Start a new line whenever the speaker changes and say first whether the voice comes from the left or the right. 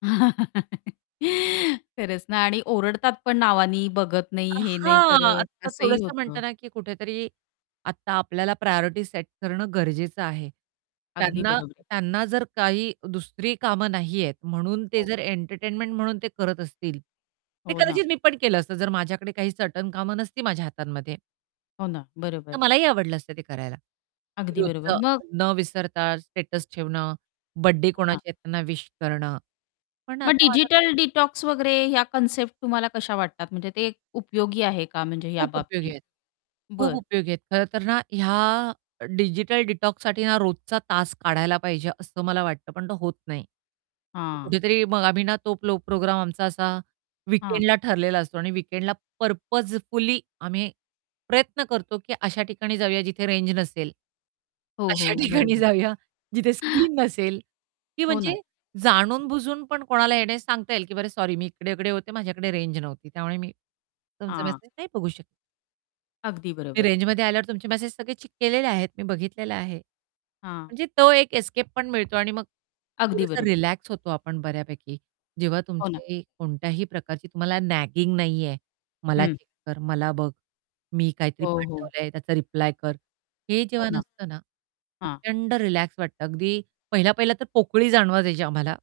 left: खरंच ना आणि ओरडतात, पण नावानी बघत नाही,
right: अ,
left: हे नाही
right: हां,
left: करत
right: आता
left: असंही
right: थोडंसं
left: होतं.
right: म्हणता ना की कुठेतरी आता आपल्याला प्रायोरिटी सेट करणं गरजेचं आहे.
left: अगदी
right: त्यांना
left: बरोबर आहे.
right: त्यांना जर काही दुसरी कामं नाहीयेत म्हणून ते
left: हो.
right: जर एंटरटेनमेंट म्हणून ते करत असतील, ते
left: हो ना.
right: कदाचित मी पण केलं असतं जर माझ्याकडे काही सर्टन कामं नसती माझ्या हातांमध्ये
left: हो ना,
right: तर
left: बरोबर.
right: मलाही आवडलं असतं ते करायला की
left: अगदी बरोबर,
right: रोजचं
left: मग
right: न विसरता स्टेटस ठेवणं, बर्थडे
left: हां.
right: कोणाचे आहेत त्यांना विश करणं, पण
left: मग
right: आता माझ्याकडे
left: डिजिटल डिटॉक्स वगैरे ह्या कन्सेप्ट तुम्हाला कशा वाटतात? म्हणजे ते उपयोगी आहे का म्हणजे या
right: खूप उपयोगी
left: बाबतीत?
right: आहेत खूप
left: बरं.
right: उपयोगी आहेत खरंतर ना ह्या डिजिटल डिटॉक्ससाठी ना रोजचा तास काढायला पाहिजे असं मला वाटतं, पण तो होत नाही. तो
left: हां.
right: कुठेतरी मग आम्ही ना तो प्रो प्रोग्राम आमचा असा
left: हां.
right: वीकेंडला ठरलेला असतो आणि वीकेंडला पर्पजफुली आम्ही प्रयत्न करतो, की अशा ठिकाणी जाऊया जिथे रेंज नसेल.
left: हो, हो,
right: अशा ठिकाणी
left: बरोबर.
right: जाऊया, जिथे स्क्रीन नसेल की
left: हो ना.
right: म्हणजे
left: हां.
right: जाणून-बुजून पण कोणाला येण्यास सांगता येईल, की बरं सॉरी मी इकडे-इकडे होते माझ्याकडे रेंज नव्हती त्यामुळे मी तुमचा
left: हां.
right: मेसेज नाही बघू शकले.
left: अगदी
right: मी
left: बरोबर.
right: रेंजमध्ये आल्यावर तुमचे मेसेज सगळे चेक केलेले आहेत, मी बघितलेलं आहे.
left: हां.
right: म्हणजे तो एक एस्केप पण मिळतो आणि मग
left: अगदी
right: थोडंसं
left: बरोबर.
right: रिलॅक्स होतो आपण बऱ्यापैकी, जेव्हा
left: हो ना.
right: तुमचे कोणत्याही प्रकारची तुम्हाला नॅगिंग नाहीये, "मला
left: हं.
right: चेक कर, मला बघ, मी काहीतरी
left: हो, हो.
right: पाठवलंय त्याचा रिप्लाय कर!" हे
left: हो
right: जेव्हा
left: ना.
right: नसतं ना,
left: हां.
right: प्रचंड रिलॅक्स वाटतं. अगदी पहिल्या-पहिल्या तर पोकळी जाणवू द्यायची आम्हाला.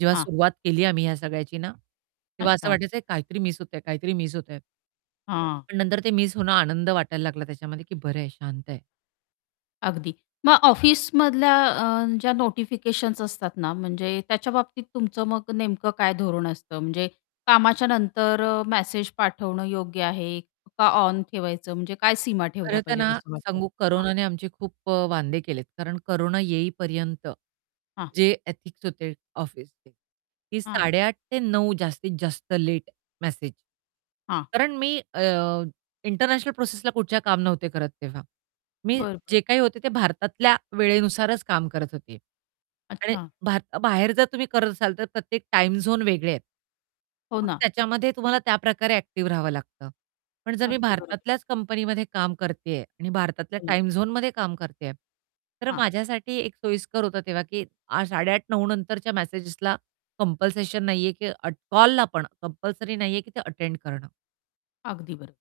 right: जेव्हा
left: हां.
right: सुरुवात केली आम्ही ह्या सगळ्याची ना, तेव्हा असं
left: अच्छा.
right: वाटायचं काहीतरी मिस होतंय, काहीतरी मिस होतंय
left: हां.
right: पण नंतर ते मिस होणं आनंद वाटायला लागला त्याच्यामध्ये, की बरंय, शांत आहे.
left: अगदी. मग ऑफिसमधल्या अ, ज्या नोटिफिकेशन्स असतात ना म्हणजे त्याच्याबाबतीत तुमचं मग नेमकं काय धोरण असतं? म्हणजे कामाच्या नंतर अ, मेसेज पाठवणं योग्य आहे का, ऑन ठेवायचं म्हणजे काय सीमा
right: खरं
left: ठेवल्या
right: तर
left: पाहिजेत
right: ना
left: असं वाटतं?
right: सांगू,
left: हां.
right: कोरोनाने आमचे खूप अ, वांदे केलेत. कारण कोरोना येईपर्यंत
left: हां.
right: जे एथिक्स होते ऑफिसचे की
left: हां.
right: 8:30 ते 9:00 जास्तीत जास्त लेट मेसेज
left: हां.
right: कारण मी अ, इंटरनॅशनल प्रोसेसला कुठच्याही काम नव्हते करत तेव्हा. मी
left: बरोबर.
right: जे काही होते ते भारतातल्या वेळेनुसारच काम करत होते आणि
left: अच्छा.
right: भार बाहेर जर तुम्ही करत असाल, तर प्रत्येक टाईम झोन वेगळे आहेत.
left: हो
right: मग
left: ना.
right: त्याच्यामध्ये तुम्हाला त्या प्रकारे ॲक्टिव्ह राहावं लागतं. पण जर मी
left: अगदी बरोबर.
right: भारतातल्याच कंपनीमध्ये काम करतेय आणि भारतातल्या
left: हो ना.
right: टाईम झोनमध्ये काम करतेय, तर
left: हां.
right: माझ्यासाठी एक सोयीस्कर होतं तेव्हा, की आ 8:30-9:00 नंतरच्या मेसेजेसला कंपल्शन नाहीये, की अ, कॉलला पण कंपल्सरी नाहीये, की ते अटेंड करणं.
left: अगदी बरो